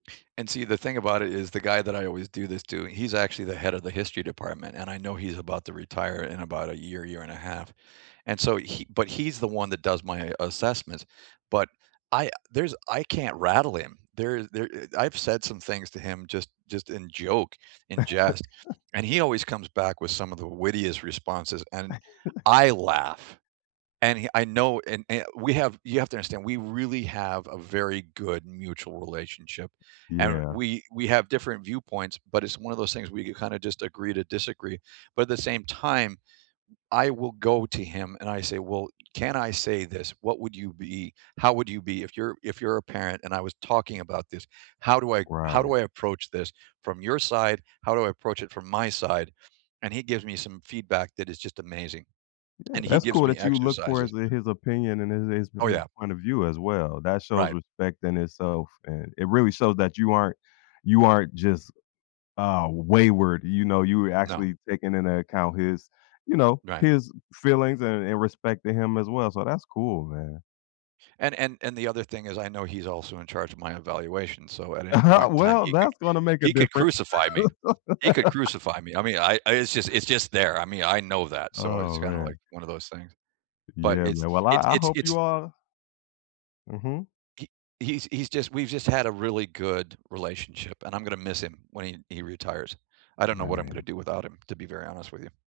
And see, the thing about it is the guy that I always do this to, he's actually the head of the history department, and I know he's about to retire in about a year, year and a half, and so he but he's the one that does my assessments, but I there's I can't rattle him. There there I I've said some things to him just just in joke, in jest, and he always comes back with some of the wittiest responses, and I laugh, and he I know and and we have you have to understand, we really have a very good mutual relationship, and Yeah. we we have different viewpoints, but it's one of those things we kinda just agree to disagree, but at the same time, I will go to him and I say, "Well, can I say this, what would you be? How would you be, if you're if you're a parent and I was talking about this, how do I how do Right. I approach this from your side? How do I approach it from my side?" And he gives me some feedback that is just amazing. Yeah, And he that's gives cool me that you look for his exercises. his opinion and his his Oh his yeah. point of view as well. That shows Right. respect in itself, and it really shows that you aren't you aren't just, um, wayward, you know, you were No. actually taking into account his, you know, Right. his feelings and and respecting him as well, so that's cool, man. And and and the other thing is I know he's also in charge of my evaluation, so at any point in time, Well, he could that's gonna make a he could difference. crucify me. He could crucify me, I mean, I I it's just it's just there, I mean, I know that, so Oh, it's kinda like man. one of those things, but Yeah, it's man. Well, I it's I it's hope you it's all Mhm. He he's he's just we've just had a really good relationship, and I'm gonna miss him when he he retires. I don't know what I'm gonna Man. do without him, to be very honest with you.